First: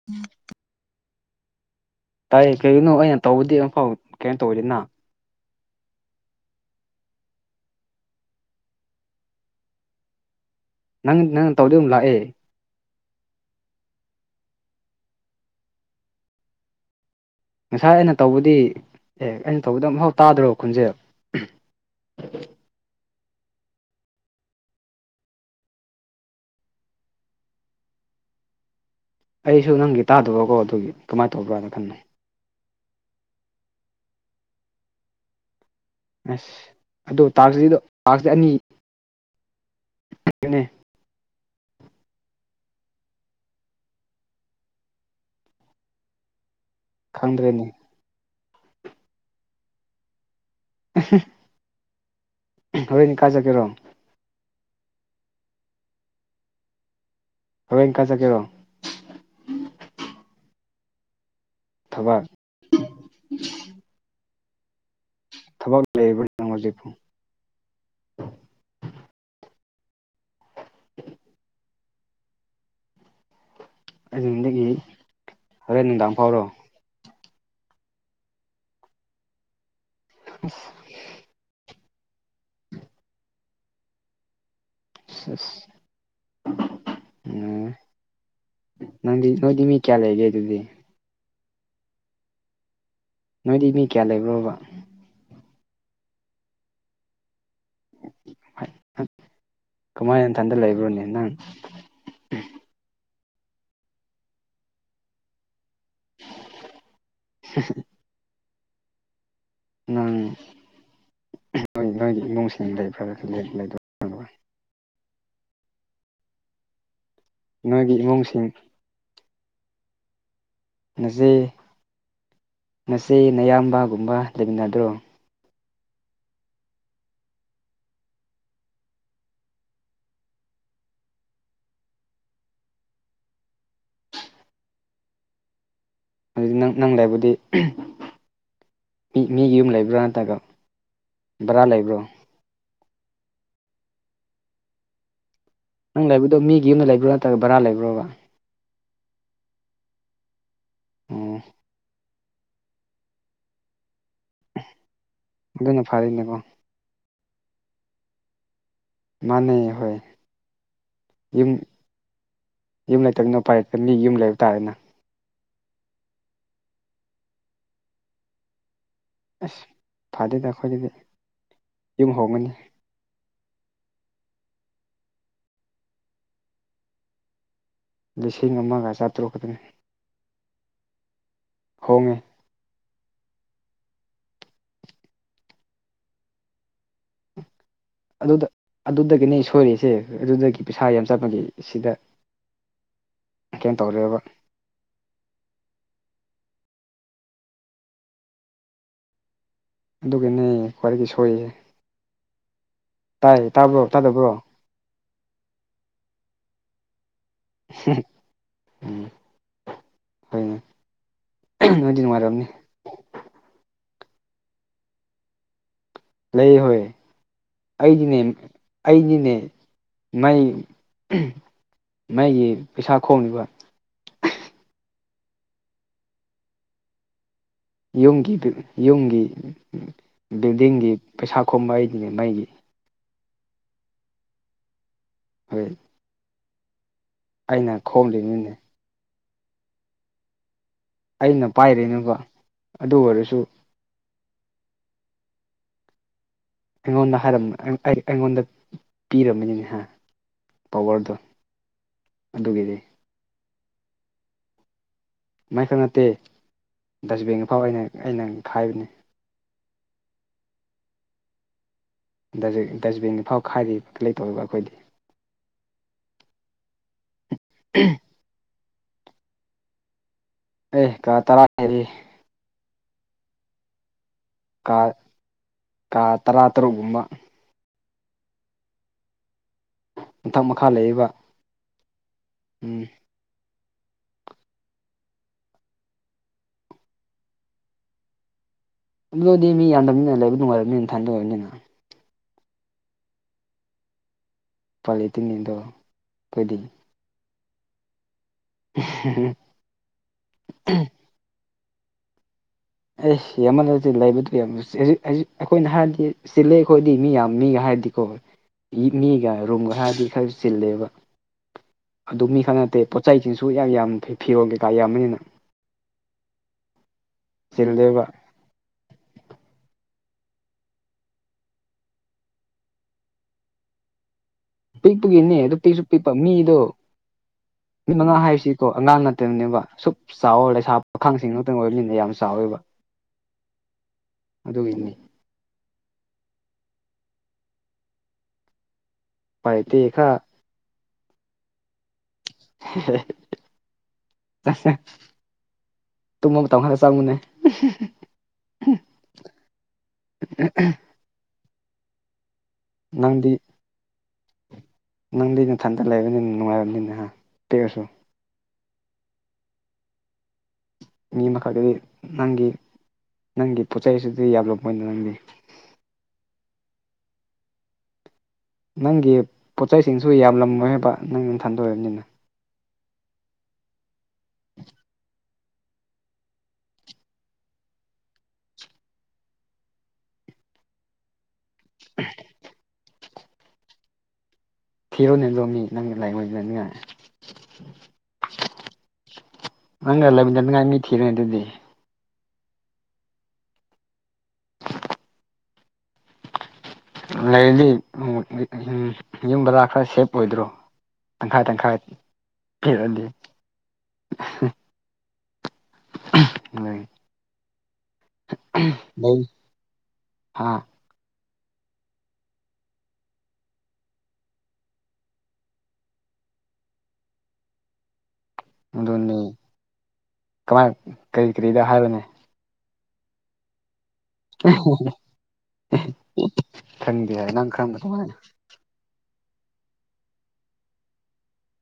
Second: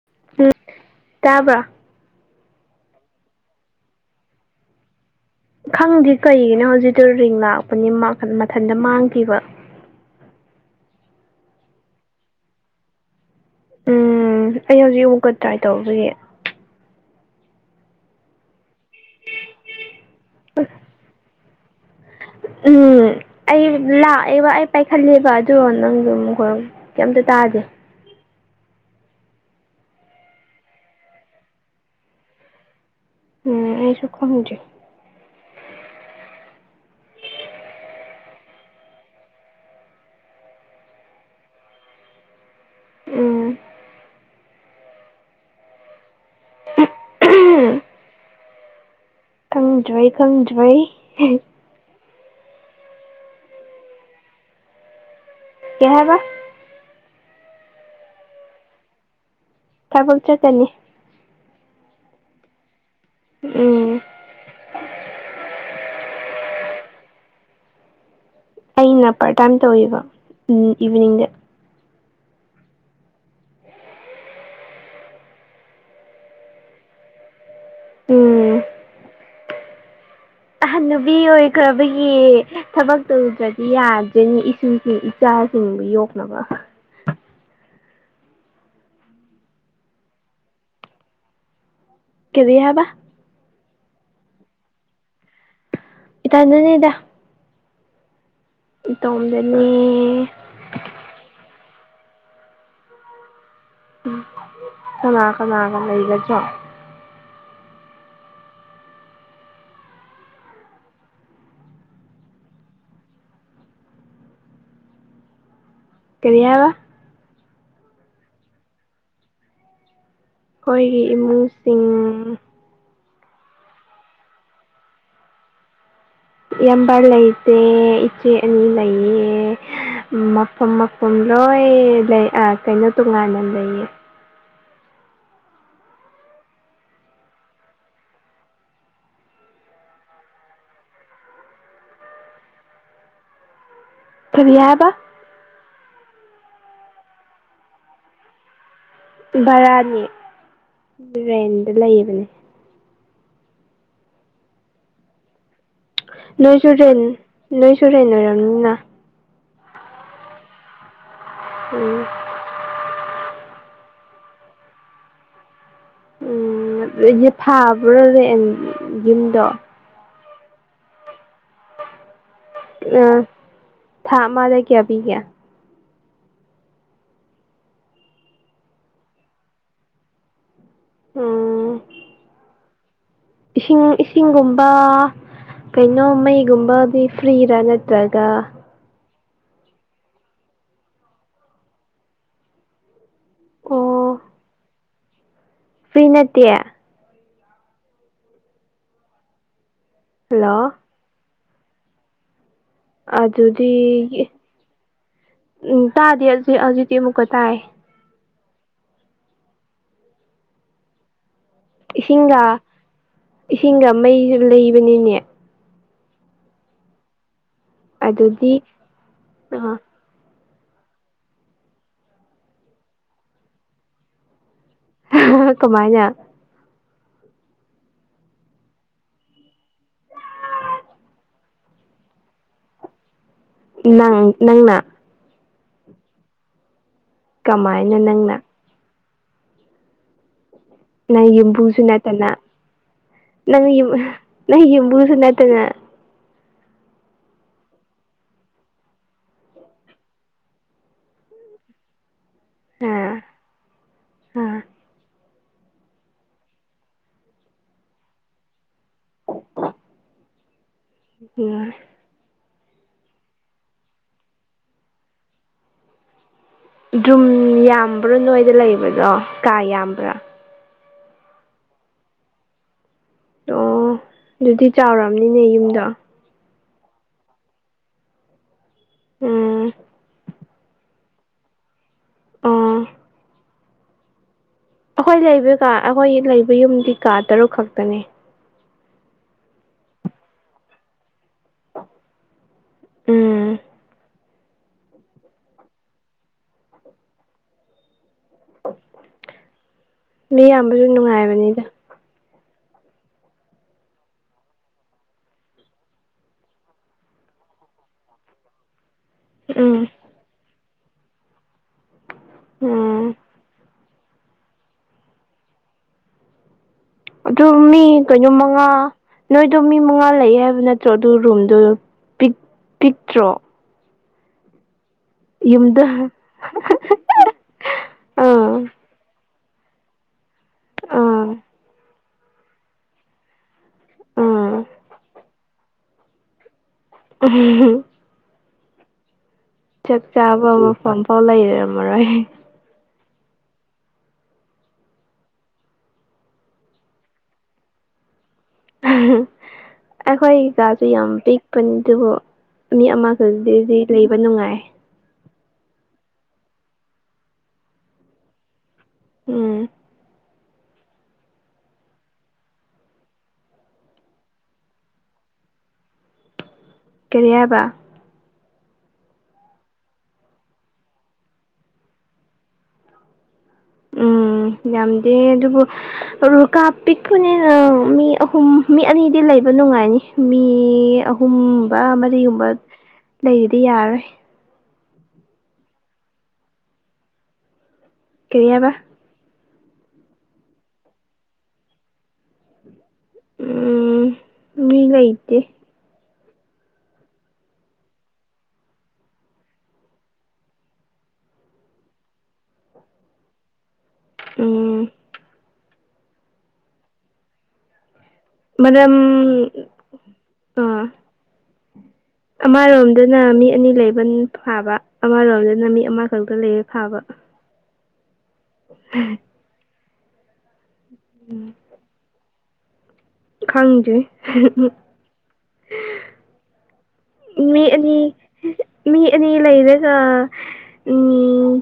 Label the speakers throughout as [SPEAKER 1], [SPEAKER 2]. [SPEAKER 1] ꯎꯝ
[SPEAKER 2] ꯎꯝ ꯇꯥꯕ꯭ꯔ
[SPEAKER 1] ꯇꯥꯏꯌꯦ ꯀꯩꯒꯤꯅꯣ ꯑꯩꯅ ꯇꯧꯕꯗꯤ ꯑꯃꯐꯥꯎ ꯀꯩꯅꯣ ꯇꯧꯔꯤꯅꯤꯅ
[SPEAKER 2] ꯈꯪꯗꯦ ꯀꯩꯒꯤꯅꯣ ꯍꯧꯖꯤꯛꯇꯣ ꯔꯤꯡ ꯂꯥꯛꯄꯅꯤ ꯃꯊꯟꯇ ꯃꯥꯡꯈꯤꯕ
[SPEAKER 1] ꯅꯪ ꯅꯪꯅ ꯇꯧꯗ ꯑꯃꯨꯛ ꯂꯥꯛꯑꯦ
[SPEAKER 2] ꯎꯝ ꯑꯩ ꯍꯧꯖꯤꯛ ꯑꯃꯨꯛꯀ ꯇ꯭ꯔꯥꯏ ꯇꯧꯕꯒꯤ
[SPEAKER 1] ꯉꯁꯥꯏ ꯑꯩꯅ ꯇꯧꯕꯗꯤ ꯑꯦ ꯑꯩꯅ ꯇꯧꯕꯗꯣ ꯑꯃꯐꯥꯎ ꯇꯥꯗ꯭ꯔꯣ ꯈꯨꯟꯖꯦꯜ
[SPEAKER 2] ꯎꯝ ꯑꯩ ꯂꯥꯛꯑꯦꯕ ꯑꯩ ꯄꯥꯏꯈꯠꯂꯦꯕ ꯑꯗꯨꯗꯣ ꯅꯪꯗꫭ ꯑꯗꯨꯝ ꯀꯩꯅꫭ ꯀꯩꯝꯇ ꯇꯥꯗꯦ
[SPEAKER 1] ꯑꯩꯁꯨ ꯅꯪꯒꯤ ꯇꯥꯗꯕꯀꯣ ꯑꯗꯨꯒꯤ ꯀꯃꯥꯏꯅ ꯇꯧꯕ꯭ꯔꯥꯅ ꯈꯟꯅ
[SPEAKER 2] ꯎꯝ ꯑꯩꯁꯨ ꯈꯣꯡꯗꯔ‌ꯦ
[SPEAKER 1] ꯑꯁ ꯑꯗꯣ ꯇꯥꯛꯁꯤꯗꯣ ꯇꯥꯛꯁ ꯑꯅꯤ ꯂꯩꯕꯅꯦ
[SPEAKER 2] ꯎꯝ
[SPEAKER 1] ꯈꯪꯗ꯭ꯔꯦꯅꯤ
[SPEAKER 2] ꯈꯪꯗ꯭ꯔꯦ ꯈꯪꯗ꯭ꯔꯦ
[SPEAKER 1] ꯍꯣꯔꯦꯟꯗꯤ ꯀꯥꯏ ꯆꯠꯀꯦꯔꯣ
[SPEAKER 2] ꯀꯩꯍꯥꯏꯕ
[SPEAKER 1] ꯍꯣꯔꯦꯟ ꯀꯥꯏ ꯆꯠꯀ‌ꯦꯔꯣ
[SPEAKER 2] ꯊꯕꯛ ꯆꯠꯀꯅꯤ
[SPEAKER 1] ꯊꯕꯛ
[SPEAKER 2] ꯎꯝ
[SPEAKER 1] ꯊꯕꯛ ꯂꯩꯕ꯭ꯔ ꯌꯦꯡꯉꫭ ꯍꯨꯖꯤꯛꯄꯨ
[SPEAKER 2] ꯑꯩꯅ ꯄꯥꯔꯠ ꯇꯥꯏꯝ ꯇꯧꯋꯤꯕ ꯏꯚꯤꯅꯤꯡꯗ
[SPEAKER 1] ꯑꯩꯅꯨꯡꯗꯒꯤ ꯍꯣꯔꯦꯟ ꯅꯨꯡꯗꯥꯡ ꯐꯥꯎꯔꯣ
[SPEAKER 2] ꯎꯝ ꯑꯍꯟ ꯅꯨꯕꯤ ꯑꯣꯏꯈ꯭ꯔꯕꯒꯤ ꯊꯕꯛ ꯇꯧꯗ꯭ꯔꯗꯤ ꯌꯥꯗ꯭ꯔꯦꯅꯤ ꯏꯁꯨ
[SPEAKER 1] ꯑꯁ
[SPEAKER 2] ꯏꯆꯥꯁꯤꯡꯕꯨ ꯌꯣꯛꯅꯕ
[SPEAKER 1] ꯎ ꯅꯪꯗꯤ ꯅꯣꯏꯗꯤ ꯃꯤ ꯀꯌꯥ ꯂꯩꯒꯦ ꯑꯗꯨꯗꯤ
[SPEAKER 2] ꯀꯔꯤ ꯍꯥꯏꯕ
[SPEAKER 1] ꯅꯣꯏꯗꯤ ꯃꯤ ꯀꯌꯥ ꯂꯩꯕ꯭ꯔꯣꯕ
[SPEAKER 2] ꯏꯇꯟꯗꯅꯦꯗ ꯏꯇꯣꯝꯗꯅꯦ
[SPEAKER 1] ꯊꯟꯗ ꯂꯩꯕ꯭ꯔꯣꯅꯦ ꯅꯪ
[SPEAKER 2] ꯎꯝ ꯀꯅꯥ ꯀꯅꯥꯒ ꯂꯩꯒꯗ꯭ꯔꯣ
[SPEAKER 1] [unintelligible] ꯅꯪ ꯅꯣꯏꯒꯤ ꯑꯉꯥꯡꯁꯤꯡ ꯏꯃꯨꯡꯁꯤꯡ ꯂꯩꯐꯔ ꯂꯩꯇꯕꯔ ꯇꯥꯕ꯭ꯔꯣ
[SPEAKER 2] ꯀꯔꯤꯌꯥꯕ
[SPEAKER 1] ꯅꯣꯏꯒꯤ ꯏꯃꯨꯡꯁꯤꯡ
[SPEAKER 2] ꯈꯣꯏꯒꯤ ꯏꯃꯨꯡꯁꯤꯡ
[SPEAKER 1] ꯉꯁꯤ ꯅꯌꯥꯝꯕꯒꯨꯝꯕ ꯂꯩꯃꯤꯟꯅꯗ꯭ꯔꯣ
[SPEAKER 2] ꯏꯌꯥꯝꯕ ꯂꯩꯇꯦ ꯏꯆꯦ ꯑꯅꯤ ꯂꯩꯌꯦ ꯃꯐꯝ ꯃꯐꯝ ꯂꯣꯏ ꯂꯩ ꯑꯥ ꯀꯩꯅꯣ ꯇꯣꯉꯥꯟꯅ ꯂꯩꯌꯦ
[SPEAKER 1] ꯑꯗꯨꯗꯤ ꯅꯪ ꯅꯪ ꯂꯩꯕꯨꯗꯤ ꯃꯤ ꯃꯤ ꯌꯨꯝ ꯂꯩꯕ꯭ꯔꯥ ꯅꯠꯇ꯭ꯔꯒ ꯕꯔꯥ ꯂꯩꯕ꯭ꯔꯣ
[SPEAKER 2] ꯀꯔꯤ ꯍꯥꯏꯕ
[SPEAKER 1] ꯅꯪ ꯂꯩꯕꯗꯣ ꯃꯤ ꯌꯨꯝꯗ ꯂꯩꯕ꯭ꯔꯣ ꯅꯠꯇ꯭ꯔꯒ ꯕꯔꯥ ꯂꯩꯕ꯭ꯔꯣꯕ
[SPEAKER 2] ꯚꯔꯥꯅꯤ
[SPEAKER 1] ꯑꯣ
[SPEAKER 2] ꯔꯦꯟꯗ ꯂꯩꯕꯅꯦ
[SPEAKER 1] ꯑꯗꯨꯅ ꯐꯔꯦꯅꯦꯀꯣ
[SPEAKER 2] ꯅꯣꯏꯁꯨ ꯔꯦꯟ ꯅꯣꯏꯁꯨ ꯔꯦꯟ ꯑꯣꯏꯔꯝꯅꯤꯅ
[SPEAKER 1] ꯃꯥꯅꯦ ꯍꯣꯏ ꯌꯨꯝ
[SPEAKER 2] ꯎꯝ
[SPEAKER 1] ꯌꯨꯝ ꯂꯩꯇꯝꯅꯤꯅ ꯎꯄꯥꯏꯂꯩꯇꯝ ꯃꯤꯅ ꯌꯨꯝ ꯂꯩꯕ ꯇꯥꯔꯦꯅ
[SPEAKER 2] ꯎꯝ ꯐꯥꯕ꯭ꯔꫭ ꯔꯦꯟ ꯌꯨꯝꯗꯣ
[SPEAKER 1] ꯐꯗ‌ꯦꯗ ꯑꯈꯣꯏꯗꯗꯤ ꯌꯨꯝ ꯍꯣꯡꯉꯅꯤ
[SPEAKER 2] ꯑꯥ ꯊꯥ ꯑꯃꯗ ꯀꯌꯥ ꯄꯤꯒꯦ
[SPEAKER 1] ꯂꯤꯁꯤꯡ ꯑꯃꯒ ꯆꯥꯇ꯭ꯔꯨꯛꯈꯛꯇꯅꯤ
[SPEAKER 2] ꯎꯝ
[SPEAKER 1] ꯈꯣꯝꯃꯦ
[SPEAKER 2] ꯏꯁꯤꯡ ꯏꯁꯤꯡꯒꯨꯝꯕ ꯀꯩꯅꯣ ꯃꯩꯒꯨꯝꯕꯗꯤ ꯐ꯭ꯔꯤꯔꯥ ꯅꯠ
[SPEAKER 1] ꯑꯗꯨꯗ ꯑꯗꯨꯗꯒꯤꯅꯦ ꯁꯣꯏꯔꯤꯁꯦ ꯑꯗꯨꯗꯒꯤ ꯄꯩꯁꯥ ꯌꯥꯝ ꯆꯠꯄꯒꯤ ꯁꯤꯗ ꯀꯩꯅꯣ
[SPEAKER 2] ꯑꯣ
[SPEAKER 1] ꯇꯧꯔꯦꯕ
[SPEAKER 2] ꯐ꯭ꯔꯤ ꯅꯠꯇꯦ
[SPEAKER 1] ꯑꯗꯨꯒꯤꯅꯦ
[SPEAKER 2] ꯍꯜꯂꯣ
[SPEAKER 1] ꯈ꯭ꯋꯥꯏꯗꯩ ꯁꯣꯏꯁ‌ꯦ
[SPEAKER 2] ꯑꯗꯨꯗꯤ
[SPEAKER 1] ꯇꯥꯗꯕ꯭ꯔꯣ
[SPEAKER 2] ꯎꯝ ꯇꯥꯗꯦ ꯍꯧꯖꯤ ꯍꯧꯖꯤꯛꯇꯤ ꯑꯃꯨꯛꯀ ꯇꯥꯏ
[SPEAKER 1] ꯎꯝ ꯍꯣꯏꯅꯦ ꯅꯣꯏꯗꯤ
[SPEAKER 2] ꯏꯁꯤꯡꯒ
[SPEAKER 1] ꯅꯨꯡꯉꯥꯏꯔꯝꯅꯤ
[SPEAKER 2] ꯏꯁꯤꯡꯒ ꯃꯩꯁꯨ ꯂꯩꯕꯅꯤꯅꯦ
[SPEAKER 1] ꯂꯩꯍꯣꯏ ꯑꯩꯗꯤꯅꯦ
[SPEAKER 2] ꯑꯗꯨꯗꯤ
[SPEAKER 1] ꯑꯩꯗꯤꯅꯦ
[SPEAKER 2] ꯑ
[SPEAKER 1] ꯃꯩ ꯃꯩꯒꯤ ꯄꯩꯁꯥ ꯈꯣꯝꯅꯤꯕ
[SPEAKER 2] ꯀꯃꯥꯏꯅ
[SPEAKER 1] ꯌꯨꯝꯒꯤꯗꯨ ꯌꯨꯝꯒꯤ ꯕꯤꯜꯗꯤꯡꯒꯤ ꯄꯩꯁꯥ ꯈꯣꯝꯕ ꯑꯩꯗꯤꯅꯦ ꯃꯩꯒꯤ
[SPEAKER 2] ꯅꯪ ꯅꯪꯅ
[SPEAKER 1] ꯍꯣꯏ ꯑꯩꯅ
[SPEAKER 2] ꯀꯃꯥꯏꯅ ꯅꯪꯅ
[SPEAKER 1] ꯈꯣꯝꯂꯤꯅꯤꯅꯦ
[SPEAKER 2] ꯅꯩ
[SPEAKER 1] ꯑꯩꯅ
[SPEAKER 2] ꯌꯨꯝꯕꯨꯁꯨ
[SPEAKER 1] ꯄꯥꯏꯔꯤꯅꯦꯕ
[SPEAKER 2] ꯅꯠꯇꯅ
[SPEAKER 1] ꯑꯗꯨ ꯑꯣꯏꯔꯁꯨ
[SPEAKER 2] ꯅꯪ ꯌꯨꯝ ꯅꯩ ꯌꯨꯝꯕꯨꯁꯨ ꯅꯠꯇꯅ
[SPEAKER 1] ꯑꯩꯉꯣꯟꯗ ꯍꯥꯏꯔ ꯑꯩ ꯑꯩꯉꯣꯟꯗ ꯄꯤꯔꯝꯕꯅꯤꯅꯦ ꯍ ꯄꯋꯥꯔꯗꯣ ꯑꯗꯨꯒꯤꯅ‌ꯦ
[SPEAKER 2] ꯑꯥ ꯑꯥ
[SPEAKER 1] ꯃꯩꯈꯛ ꯅꯠꯇꯦ ꯗꯁꯕꯤꯟꯒꯤꯐꯥꯎ ꯑꯩꯅ ꯑꯩꯅ ꯈꯥꯏꯕꯅꯤ
[SPEAKER 2] ꯌꯥꯏ
[SPEAKER 1] ꯗꯁꯕꯤꯟꯒꯤ ꯐꯥꯎ ꯈꯥꯏꯔꯤꯕ ꯂꯩꯇꯧꯔꯤꯕ ꯑꯈꯣꯏꯗꯤ꯫
[SPEAKER 2] ꯗꯨꯝ ꯌꯥꯝꯕ꯭ꯔꯥ ꯅꯣꯏꯗ ꯂꯩꯕꯗꯣ ꯀꯥ ꯌꯥꯝꯕ꯭ꯔꯥ
[SPEAKER 1] ꯑꯦ ꯀꯥ ꯇꯔꯥ ꯍ‌ꯦꯜꯂꯤ꯫
[SPEAKER 2] ꯑꯣ ꯑꯗꯨꯗꯤ ꯆꯥꯎꯔꯝꯅꯤꯅꯦ ꯌꯨꯝꯗꫭ꯫
[SPEAKER 1] ꯇꯂꯥ ꯇꯔꯨꯛꯀꯨꯝꯕ
[SPEAKER 2] ꯎꯝ
[SPEAKER 1] ꯃꯪꯊꯛ ꯃꯈꯥ ꯂꯩꯌ‌ꯦꯕ꯫
[SPEAKER 2] ꯑꯣ
[SPEAKER 1] ꯎꯝ꯫
[SPEAKER 2] ꯑꯩꯈꯣꯏ ꯂꯩꯕ ꯀꯥ ꯑꯩꯈꯣꯏ ꯂꯩꯕ ꯌꯨꯝꯗꯤ ꯀꯥ ꯇꯔꯨꯛ ꯈꯛꯇꯅꯦ
[SPEAKER 1] ꯑꯗꯨꯗꯤ ꯃꯤ ꯌꯥꯝꯗꯝꯅꯤꯅ ꯂꯩꯕ ꯅꯨꯡꯥꯏꯔꯝꯅꯤꯅ ꯊꯟꯗ ꯑꫭꯏꯕꯅꯤꯅ꯫
[SPEAKER 2] ꯎꯝ꯫
[SPEAKER 1] ꯄꯂꯤꯇꯤꯟꯅꯤꯗꫭ ꯈꫭꯏꯗꯤ꯫ ꯎꯝ ꯍꯝ ꯍꯝ
[SPEAKER 2] ꯃꯤ ꯌꯥꯝꯕꯁꯨ ꯅꯨꯡꯉꯥꯏꯕꯅꯤꯗ
[SPEAKER 1] ꯑꯩꯁ ꯌꯥꯝꯃꯜꯂꯗꯤ ꯂꯩꯕꯗꯨ ꯌꯥꯝ ꯑꯩꯈꯣꯏꯅ ꯍꯥꯏꯔꯗꯤ ꯆꯤꯂꯦ ꯑꯩꯈꯣꯏꯗꯤ ꯃꯤ ꯌꯥꯝ ꯃꯤꯒ ꯍꯥꯏꯔꯗꯤ ꯍꫭꯏ ꯒꯤ ꯃꯤꯒ꯫ ꯔꯨꯝꯒ
[SPEAKER 2] ꯎꯝ
[SPEAKER 1] ꯍꯥꯏꯔꯗꯤ ꯈꯔ ꯆꯤꯜꯂꯦꯕ ꯑꯗꯨ ꯃꯤ ꯈꯛ ꯅꯠꯇꯦ
[SPEAKER 2] ꯎꯝ
[SPEAKER 1] ꯄꯣꯠꯆꯩꯁꯤꯡꯁꯨ ꯌꯥꯝ ꯌꯥꯝ ꯐꯤ ꯐꯤꯔꯣꯜ ꯀꯩꯀꯥ ꯌꯥꯝ ꯕꯅꯤꯅ꯫
[SPEAKER 2] ꯑꯗꯨ ꯃꯤ
[SPEAKER 1] ꯆꯤꯜꯂꯦꯕ
[SPEAKER 2] ꯀꯩꯅꯣ ꯃꯉꯥ ꯅꯣꯏꯗꯣ ꯃꯤ ꯃꯉꯥ ꯂꯩꯌ‌ꯦ ꯍꯥꯏꯕ ꯅꯠꯇ꯭ꯔꯣ ꯑꯗꯨ ꯔꯨꯝꯗꯣ ꯄꯤꯛꯇ꯭ꯔꯣ꯫
[SPEAKER 1] ꯄꯤꯛꯄꯒꯤꯅꯦ ꯑꯗꯨꯄꯤꯛꯁꯨ
[SPEAKER 2] ꯌꯨꯝꯗ
[SPEAKER 1] ꯄꯤꯛꯄ ꯃꯤꯗꯣ ꯃꯤꯠ ꯃꯉꯥ
[SPEAKER 2] ꯑꯥ
[SPEAKER 1] ꯍꯥꯏꯁꯤꯀꯣ ꯑꯉꯥꯡ ꯅꯠꯇꯕꯅꯦꯕ ꯁꯨꯞ꯫ ꯆꯥꯎꯋ ꯂꯩꯁꯥ
[SPEAKER 2] ꯑꯥ
[SPEAKER 1] ꯄꯥꯈꯥꯡꯁꯤꯡ ꯉꯥꯛꯇꯪ ꯑꯣꯏꯕꯅꯤꯅ ꯌꯥꯝ ꯆꯥꯎꯋꯦꯕ
[SPEAKER 2] ꯑꯥ
[SPEAKER 1] ꯑꯗꯨꯒꯤꯅꯤ
[SPEAKER 2] ꯎꯝ ꯍꯝ
[SPEAKER 1] ꯎꯄꯥꯏ ꯂꯩꯇꯦ
[SPEAKER 2] ꯆꯥꯞ
[SPEAKER 1] ꯈꯔ
[SPEAKER 2] ꯆꯥꯕ ꯃꯐꯝꯐꯥꯎ ꯂꯩꯔꯝꯃꯔꯣꯏ
[SPEAKER 1] [unintelligible] ꯇꯨꯝꯕ ꯃꯇꯝ ꯇꯈꯥꯟꯗ ꯆꯪꯃꯤꯟꯅꯩ
[SPEAKER 2] ꯑꯩꯈꯣꯏ ꯀꯥꯁꯨ ꯌꯥꯝ ꯄꯤꯛꯄꯅꯤ ꯑꯗꯨꯕꯨ ꯃꯤ
[SPEAKER 1] ꯅꯪꯗꯤ
[SPEAKER 2] ꯑꯃꯈꯛꯗꯗꯤ ꯂꯩꯕ ꯅꯨꯡꯉꯥꯏ꯫
[SPEAKER 1] ꯅꯪꯗꯤ ꯅꯊꯟꯗ ꯂꯩꯕꯅꯤꯅ ꯅꯨꯡꯉꯥꯏꯔꯕꯅꯤꯅꯦ ꯍꯥ ꯄꯤꯛꯑꯁꯨ꯫
[SPEAKER 2] ꯎꯝ꯫
[SPEAKER 1] ꯃꯤ ꯑꯃꯈꯛꯇꯗꯤ ꯅꯪꯒꯤ ꯅꯪꯒꯤ ꯄꯣꯠꯆꯩꯁꯤꯗꯤ ꯌꯥꯝꯂꯝꯃꫭꯏꯅ ꯅꯪꯗꯤ
[SPEAKER 2] ꯀꯔꯤ ꯍꯥꯏꯕ
[SPEAKER 1] ꯅꯪꯒꯤ ꯄꯣꯠꯆꯩꯁꯤꯡꯁꯨ ꯌꯥꯝꯂꯝꯃꯣꯏ ꯍꯥꯏꯕ ꯅꯪꯅ ꯊꯟꯗ ꯑꫭꯏꯕꯅꯤꯅ꯫
[SPEAKER 2] ꯎꯝ ꯌꯥꯝꯗꯦ ꯑꯗꯨꯕꯨ꯫ ꯀꯥ ꯄꯤꯛꯄꯅꯤꯅ ꯃꯤ ꯑꯍꯨꯝ ꯃꯤ ꯑꯅꯤꯗꯤ ꯂꯩꯕ ꯅꯨꯡꯉꯥꯏꯅꯤ ꯃꯤ ꯑꯍꯨꯝ꯫ ꯑꯃꯗꯤꯒꯨꯝꯕ ꯂꯩꯕꯗꯤ ꯌꯥꯔꯣꯏ
[SPEAKER 1] ꯊꯤꯔꯣꯅꯦ ꯔꯣꯃꯤ ꯅꯪꯒꯤ ꯂꯥꯏꯑꯣ ꯈꯔꯥꯅꯤꯉꯥꯏ
[SPEAKER 2] ꯀꯔꯤ ꯍꯥꯏꯕ꯫
[SPEAKER 1] ꯅꯪꯅ ꯂꯩꯃꯤꯅ ꯅꯤꯡꯉꯥꯏ ꯃꯤ ꯊꯤꯔꯦ ꯑꯗꯨꯗꯤ꯫
[SPEAKER 2] ꯎꯝ ꯃꯤ ꯂꯩꯇꯦ꯫
[SPEAKER 1] ꯂꯩꯔꯗꯤ ꯎꯝ ꯌꯨꯝ ꯕꯂꯥ ꯈꯔ ꯁꯦꯞ ꯑꯣꯏꯗ꯭ꯔꯣ꯫ ꯇꯪꯈꯥꯏ ꯇꯪꯈꯥꯏ ꯄꯤꯔꯗꯤ
[SPEAKER 2] ꯎꯝ
[SPEAKER 1] ꯑꯩ ꯍꫭꯏ
[SPEAKER 2] ꯃꯔꯝ
[SPEAKER 1] ꯍꯥ
[SPEAKER 2] ꯑꯥ꯫ ꯑꯃꯔꯣꯝꯗꯅ ꯃꯤ ꯑꯅꯤ ꯂꯩꯕ ꯐꯥꯕ ꯑꯃꯔꯣꯝꯗꯅ ꯃꯤ ꯑꯃ ꯈꯛꯇ ꯂꯩꯕ ꯐꯥꯕ
[SPEAKER 1] ꯃꯗꯨꯅꯤ ꯀꯃꯥꯏ ꯀꯔꯤ ꯀꯔꯤꯗ ꯍꯥꯏꯕꯅꯦ꯫
[SPEAKER 2] ꯈꯪꯗ‌ꯦ꯫
[SPEAKER 1] [unintelligible] ꯈꯪꯗꯦ ꯍꯥꯏ ꯅꯪ
[SPEAKER 2] ꯃꯤ
[SPEAKER 1] ꯈꯪꯕ
[SPEAKER 2] ꯑꯅꯤ
[SPEAKER 1] ꯑꯗꯨꯃꯥꯏꯅ
[SPEAKER 2] ꯃꯤ ꯑꯅꯤ ꯂꯩꯔꯒ ꯎꯝ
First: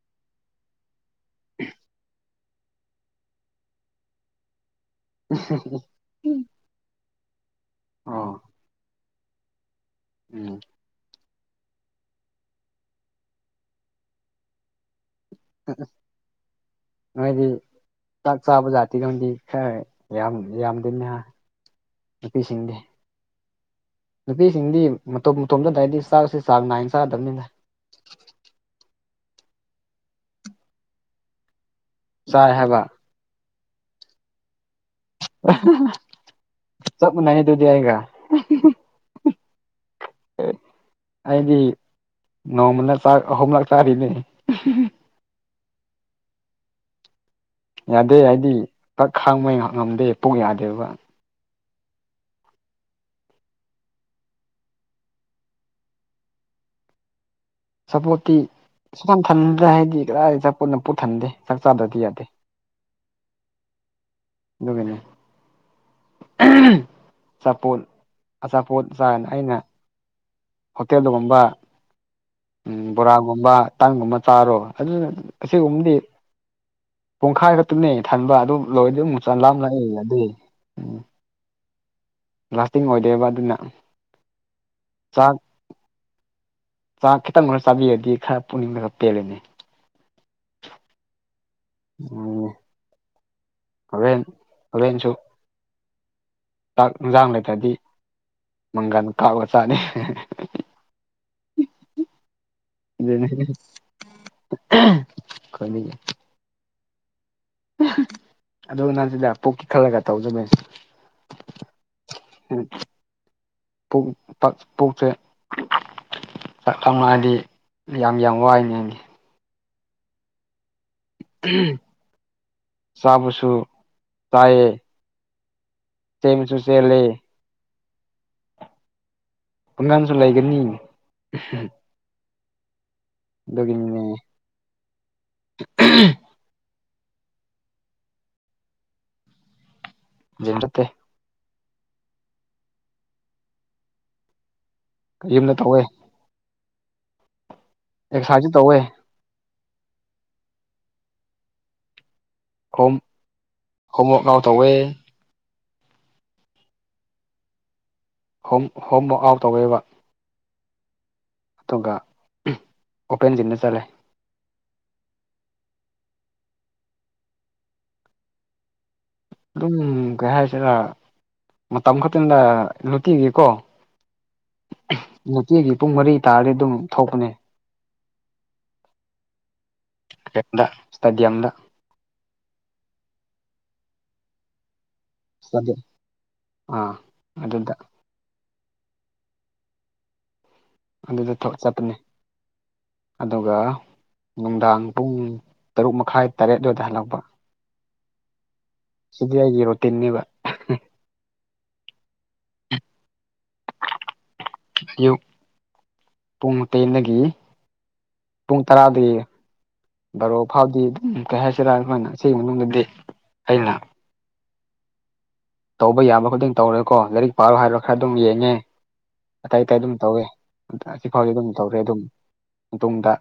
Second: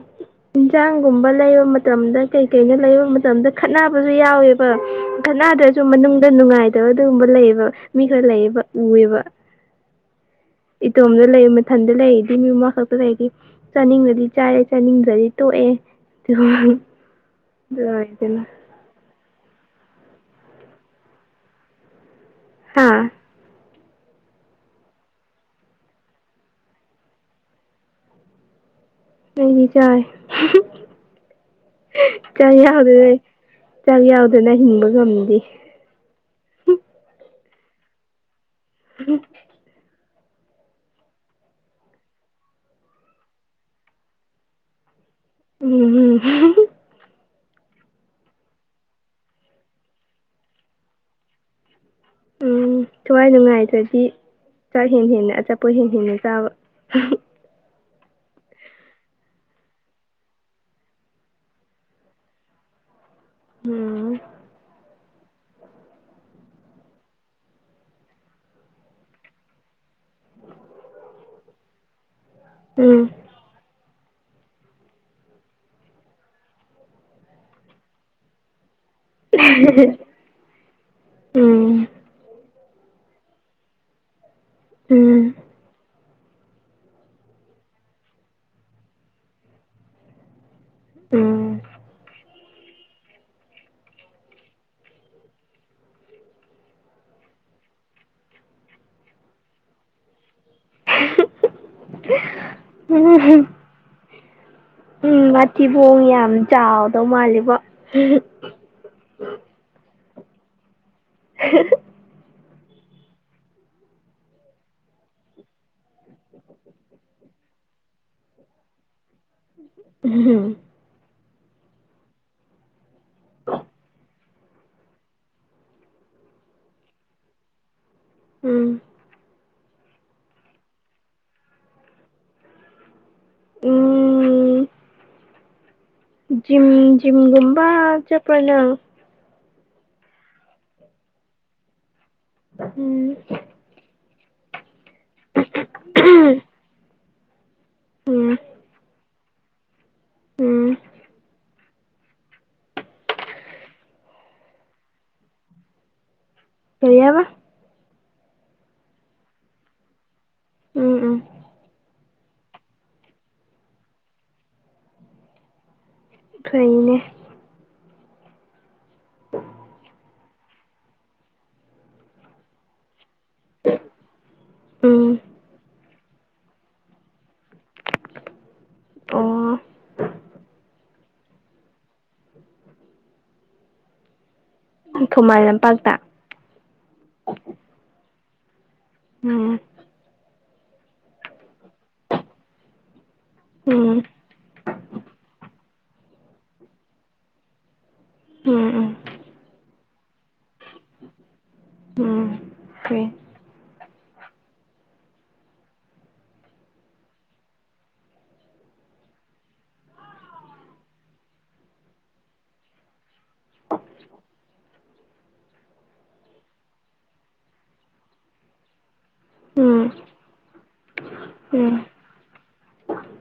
[SPEAKER 2] ꯌꯦꯟꯁꯥꯡꯒꯨꯝꯕ ꯂꯩꯕ ꯃꯇꯝꯗ ꯀꯩ ꯀꯩꯅ ꯂꯩꯕ ꯃꯇꯝꯗ ꯈꯠꯅꯕꯁꯨ ꯌꯥꯎꯋꯦꯕ ꯀꯅꯥꯗ꯭ꯔꯁꯨ ꯃꯅꯨꯡꯗ ꯅꯨꯡꯉꯥꯏꯗꯕ ꯑꯗꯨꯒꯨꯝꯕ ꯂꯩꯌꯦꯕ ꯃꯤ ꯈꯔ
[SPEAKER 1] ꯑꯣ
[SPEAKER 2] ꯂꯩꯌꯦꯕ ꯎꯑꯕ
[SPEAKER 1] ꯎꯝ
[SPEAKER 2] ꯏꯇꯣꯝꯗ ꯂꯩ ꯃꯊꯟꯗ ꯂꯩꯔꯗꯤ ꯃꯤ ꯃꯃꯥ ꯈꯛꯇ ꯂꯩꯔꯗꯤ ꯆꯥꯅꯤꯡꯗꯗꯤ ꯆꯥꯏꯔꯦ ꯆꯥꯅꯤꯡꯗ꯭ꯔꯗꯤ ꯇꯣꯛꯑ ꯗꯨꯝ ꯂꯗꯇꯅ
[SPEAKER 1] ꯕꯖꯥꯤ ꯀꯗꯤ ꯈꯔ ꯌꯥꯝ ꯌꯥꯝꯗꯣꯏꯅꯤꯍ ꯅꯨꯄꯤꯁꯤꯡꯗꯤ
[SPEAKER 2] ꯎ
[SPEAKER 1] ꯅꯨꯄꯤꯁꯤꯡꯗꯤ ꯃꯇꯣꯝ ꯃꯇꯣꯝꯗ ꯂꯩꯔꯗꯤ ꯆꯥꯛꯁꯦ ꯆꯥꯡ ꯅꯥꯏꯅ ꯆꯥꯗꯕꯅꯤꯅ
[SPEAKER 2] ꯅꯪꯗꯤ ꯆꯥꯏ
[SPEAKER 1] ꯆꯥꯏ
[SPEAKER 2] ꯀꯔꯤ
[SPEAKER 1] ꯍꯥꯏꯕ
[SPEAKER 2] ꯌꯥꯑꯣꯗꯣꯏꯅꯣꯍꯦ ꯆꯥꯛ ꯌꯥꯎꯗꯅ ꯍꯤꯡꯕ ꯉꯝꯃꯤ
[SPEAKER 1] ꯁ ꯃ ꯅꯩꯅꯅꯦꯗꯨ ꯌꯥꯏꯒ
[SPEAKER 2] ꯎꯝ
[SPEAKER 1] ꯑꯩꯗꯤ ꯅꯣꯡꯃꯅꯥꯛ ꯑꯍꯨꯝꯂꯛ ꯆꯥꯔꯤꯅꯤ
[SPEAKER 2] ꯎꯝ ꯎꯝ
[SPEAKER 1] ꯌꯥꯗꯦ ꯍꯥꯏꯗꯤ ꯀꯛ ꯈꯥꯡꯕꯩ ꯉꯝꯗꯦ ꯄꯨꯛ ꯌꯥꯗꯦꯕ
[SPEAKER 2] ꯎꯝ ꯊꯋꯥꯏ ꯅꯨꯡꯉꯥꯏꯇ꯭ꯔꯗꯤ ꯆꯥꯛ ꯍꯦꯟ ꯍꯦꯟꯅ ꯑꯆꯥꯄꯣ ꯍꯦ ꯍꯦꯟꯅ ꯆꯥꯕ
[SPEAKER 1] ꯆꯆꯥꯄꯣꯠꯇꯤ ꯁꯨꯊꯝ ꯊꯟꯗ ꯍꯥꯏꯗꯤ ꯀꯗꯥꯏ ꯆꯆꯥꯄꯣꯠꯅ ꯄꯣꯠꯊꯟꯗꯦ ꯆꯥꯛ ꯆꯥꯗ꯭ꯔꯗꯤ ꯌꯥꯗꯦ
[SPEAKER 2] ꯎꯝ
[SPEAKER 1] ꯗꯒꯅꯦ ꯆꯥꯄꯣꯠ ꯑꯆꯥꯄꯣꯠ ꯆꯥꯏꯅ ꯑꯩꯅ ꯍꯣꯇꯦꯜꯗꯒꯨꯝꯕ ꯎ
[SPEAKER 2] ꯎꯝ
[SPEAKER 1] ꯕꯣꯔꯥ ꯨꯝꫭꯕ ꯇꯥꯡꯒꯨꯝꯕ ꯆꯥꯔꯣ ꯑꯗꯨꯅ ꯑꯁꯤꯒꯨꯝꯕꯗꯤ ꯄꯨꯡꯈꯥꯏ ꯈꯛꯇꯅꯦ ꯊꯟꯕ ꯑꯗꯨ ꯂꯣꯏꯔꯗꯤ ꯆꯟ ꯂꯥꯝ ꯂꯏ ꯑꯗꯨꯏ ꯎꯝ
[SPEAKER 2] ꯎꯝ
[SPEAKER 1] ꯂꯥꯁꯇꯤꯡ ꯑꯣꯏꯗꯣꯏꯕ ꯑꯗꯨꯅ
[SPEAKER 2] ꯎꯝ
[SPEAKER 1] ꯆꯥꯛ ꯍ ꯈꯤꯇꯪ ꯑꫭꯏ ꯆꯥꯕꯤꯔꯗꯤ ꯈꯔ ꯄꯨꯛꯅꯤꯡꯗꯒ ꯄꯦꯜꯂꯦꯅꯦ
[SPEAKER 2] ꯎꯝ
[SPEAKER 1] ꯎ ꯐꯦꯟ ꯐꯂꯦꯟꯦꯟꯁꯨ ꯆꯥꯛ ꯏꯟꯁꯥꯡ ꯂꯩꯇꯗꯤ ꯃꯪꯒꯜ ꯀꯥꯞꯂꯒ ꯆꯥꯅꯤ ꯑꯗꯨ
[SPEAKER 2] ꯎꯝ ꯎꯝ ꯃꯊꯤꯕꯣꯡ ꯌꯥꯝ ꯆꯥꯎꯗꯧ ꯃꯥꯜꯂꯤꯕꫭ
[SPEAKER 1] ꯑꯗꯨ ꯅꯪꯁꯤꯗ ꯄꯨꯛꯀꯤ ꯈꯜꯂꯒ ꯇꯧꯗꯨꯃꯦ
[SPEAKER 2] ꯎ
[SPEAKER 1] ꯎꯝ ꯄꯪ ꯇꯛ ꯄꯣꯛꯁꯦ ꯆꯥꯛ ꯊꯅꯗꯤ ꯌꯥꯝ ꯌꯥꯝ ꯋꯥꯏꯅꯦꯅꯤ
[SPEAKER 2] ꯎꯝ
[SPEAKER 1] ꯆꯥꯕꯨꯁꯨ ꯆꯑꯦ ꯇꯦꯃꯤ ꯆꯨꯁꯤ ꯂꯩꯦ
[SPEAKER 2] ꯎꯝ
[SPEAKER 1] ꯄꯨꯡ ꯉꯝꯁꯨꯣ ꯂꯩꯒꯔꯅꯤ ꯗꯒꯤ
[SPEAKER 2] ꯎꯝ ꯖꯤꯝ ꯖꯤꯝꯒꯨꯝꯕ ꯆꯄꯅ
[SPEAKER 1] ꯖꯟꯠꯇꯦ
[SPEAKER 2] ꯎꯝ
[SPEAKER 1] ꯀꯔꯤꯝꯅ ꯇꯧꯋꯦ
[SPEAKER 2] ꯎꯝ
[SPEAKER 1] ꯑꯦꯛꯁꯔꯁꯥꯏꯁꯨ ꯇꯧꯋꯦ
[SPEAKER 2] ꯎꯝ
[SPEAKER 1] ꯍꯣꯝ ꯍꯣꯝꯃꫭꯛ ꯂꯥꯑ ꯇꯧꯋꯦ
[SPEAKER 2] ꯀꯔꯤꯕ
[SPEAKER 1] ꯍꯣꯝ ꯍꯣꯝ ꯋꯔꯥꯛ ꯑꯥꯎꯠ ꯇꯧꯋꯦꯕ
[SPEAKER 2] ꯎꯝ ꯎꯝ
[SPEAKER 1] ꯗꯨꯒ ꯑꯣꯄꯦꯟꯖꯤꯝꯗ ꯆꯠꯂꯦ
[SPEAKER 2] ꯐꯩꯅꯦ
[SPEAKER 1] ꯑꯗꯨꯝ ꯀꯩ ꯍꯥꯏꯁꯤꯔ ꯃꯇꯝ ꯈꯛꯇꯪꯂ ꯇꯤꯒꯤꯀꯣ
[SPEAKER 2] ꯎꯝ
[SPEAKER 1] ꯅꯨꯡꯇꯤꯒꯤ ꯄꯨꯡ ꯃꯔꯤ ꯇꯥꯔꯗꯤ ꯑꯗꯨꯝ ꯊꯣꯛꯄꯅꯦ
[SPEAKER 2] ꯑꯣ
[SPEAKER 1] ꯀ ꯁꯗꯤꯝꯗ
[SPEAKER 2] ꯈꯨꯃꯥꯏ
[SPEAKER 1] ꯏꯁꯇꯦꯗꯤꯌꯝ
[SPEAKER 2] ꯂꯝꯄꯥꯛꯇ
[SPEAKER 1] ꯑꯥ ꯑꯗꯨꯗ
[SPEAKER 2] ꯎꯝ
[SPEAKER 1] ꯑꯗꯨꯗ ꯆꯠꯄꯅꯤ ꯑꯗꯨꯒ
[SPEAKER 2] ꯎꯝ
[SPEAKER 1] ꯅꯨꯡꯗꯥꯡ ꯄꯨꯡ ꯇꯔꯨꯛ ꯃꯈꯥꯏ ꯇꯔꯦꯠꯂꯣꯏꯗ ꯍꯜꯂꯛꯄ
[SPEAKER 2] ꯎꯝ ꯎꯝ
[SPEAKER 1] ꯁꯤꯗꯤ ꯑꯩꯒꯤ ꯔꯨꯇꯤꯟꯅꯦꯕ
[SPEAKER 2] ꯎꯝ ꯎ
[SPEAKER 1] ꯑꯌꯨꯛ ꯄꯨꯡ ꯃꯄꯦꯟꯗꯒꯤ ꯄꯨꯡ ꯇꯔꯥꯗꯒꯤ ꯕꯥꯔꯣ ꯐꯥꯎꯗꯤ ꯑꯗꯨꯝ ꯀꯩ ꯍꯥꯏꯁꯤꯔꯥ ꯁꯃꯥꯏꯅ ꯁꯤ ꯃꯅꯨꯡꯗꯗꯤ ꯑꯩꯅ꯫ ꯇꯧꯕ ꯌꯥꯕ ꯈꯨꯗꯤꯡ ꯇꯧꯔꯦꯀꯣ ꯂꯥꯏꯔꯤꯛ ꯄꯥꯔꯣ ꯍꯥꯏꯔꯣ ꯈꯔ ꯑꯗꯨꯝ ꯌꯦꯡꯉꯦ ꯑ ꯑꯇꯥꯏ
[SPEAKER 2] ꯎꯝ
[SPEAKER 1] ꯑꯗꯨꯝ ꯇꯧꯋꯦ ꯑꯁꯤꯐꯥꯎꯗꯤ ꯑꯗꯨꯝ ꯇꯧꯔꯦ
[SPEAKER 2] ꯎꯝ
[SPEAKER 1] ꯑꯗꯨꯝ ꯇꯨꯡꯗ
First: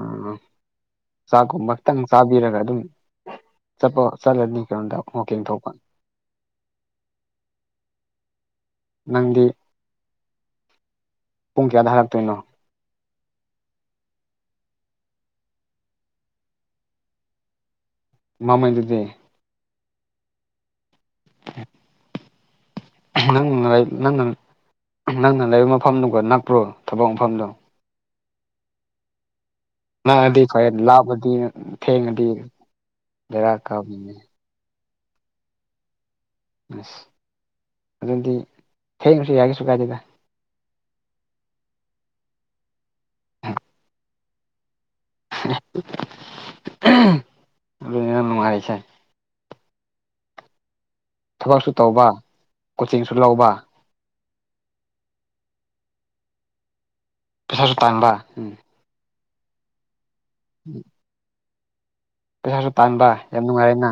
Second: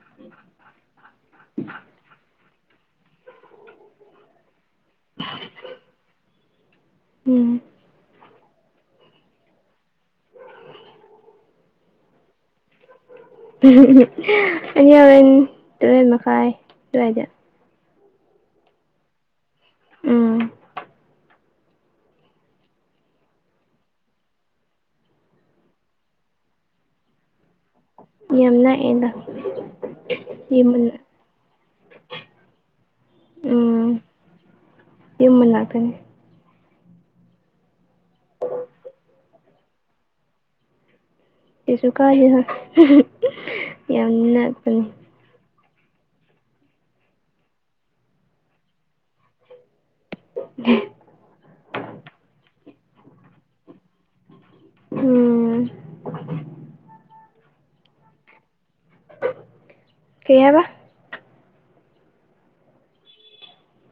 [SPEAKER 1] ꯎꯝ ꯆꯥꯛꯀꯨꯝꯕꯛꯇꯪ ꯆꯥꯕꯤꯔꯒ ꯑꯗꯨꯝ ꯆꯠꯄꫭ ꯆꯠꯂꯅꯤ ꯀꯅꫭꯗ ꯋꯥꯀꯤꯡ ꯊꫭꯛꯄ
[SPEAKER 2] ꯎꯝ
[SPEAKER 1] ꯅꯪꯗꯦ ꯄꯨꯡ ꯀꯌꯥꯗ ꯍꯔꯛꯇꯣꯏꯅꯣ
[SPEAKER 2] ꯑꯅꯤ ꯌꯥꯔꯦꯟ ꯇꯔꯦꯟ ꯃꯈꯥꯏ ꯑꯗꯨꯋꯥꯏꯗ
[SPEAKER 1] ꯃꯃꯩꯗꯨꯗꯤ
[SPEAKER 2] ꯎꯝ
[SPEAKER 1] ꯍ ꯅꯪ ꯅꯪꯅ ꯅꯪꯅ ꯂꯩꯕ ꯃꯐꯝꯗꯨꯒ ꯅꯛꯄ꯭ꯔꯣ ꯊꯕꯛ ꯃꯐꯝꯗꯣ
[SPEAKER 2] ꯌꯥꯝ ꯂꯥꯛꯑꯦꯗ
[SPEAKER 1] ꯅꯪꯑꯗꯤ ꯐꯔꯦ ꯂꯥꯞꯑꯗꯤ ꯊꯦꯡꯉꯗꯤ ꯔꯥꯛ ꯀꯥꯅꯤ
[SPEAKER 2] ꯎꯝ ꯌꯨꯝ ꯃꯅꯥꯥꯛꯇꯅꯤ
[SPEAKER 1] ꯑꯁ ꯑꯗꯨꯗꯤ ꯊꯦꯡꯅꯁꯨ ꯌꯥꯒꯁꯨ ꯀꯥꯏꯗꯦꯗ
[SPEAKER 2] ꯀꯩꯁꯨ ꯀꯥꯏꯗꯦꯍ [inaudible]
[SPEAKER 1] ꯑꯗꯨꯅꯦ ꯅꯪ ꯅꯨꯡꯉꯥꯏꯔꯤꯁꯦ
[SPEAKER 2] ꯒꯤ
[SPEAKER 1] ꯊꯕꯛꯁꯨ ꯇꯧꯕ ꯀꯣꯆꯤꯡꯁꯨ ꯂꯧꯕ
[SPEAKER 2] ꯎꯝ
[SPEAKER 1] ꯄꯩꯁꯥꯁꯨ ꯇꯥꯡꯕ ꯎꯝ
[SPEAKER 2] ꯀꯩ ꯍꯥꯏꯕ
[SPEAKER 1] ꯄꯩꯁꯥꯁꯨ ꯇꯥꯟꯕ ꯌꯥꯝ ꯅꯨꯡꯉꯥꯏꯔꯦ ꯅꯥ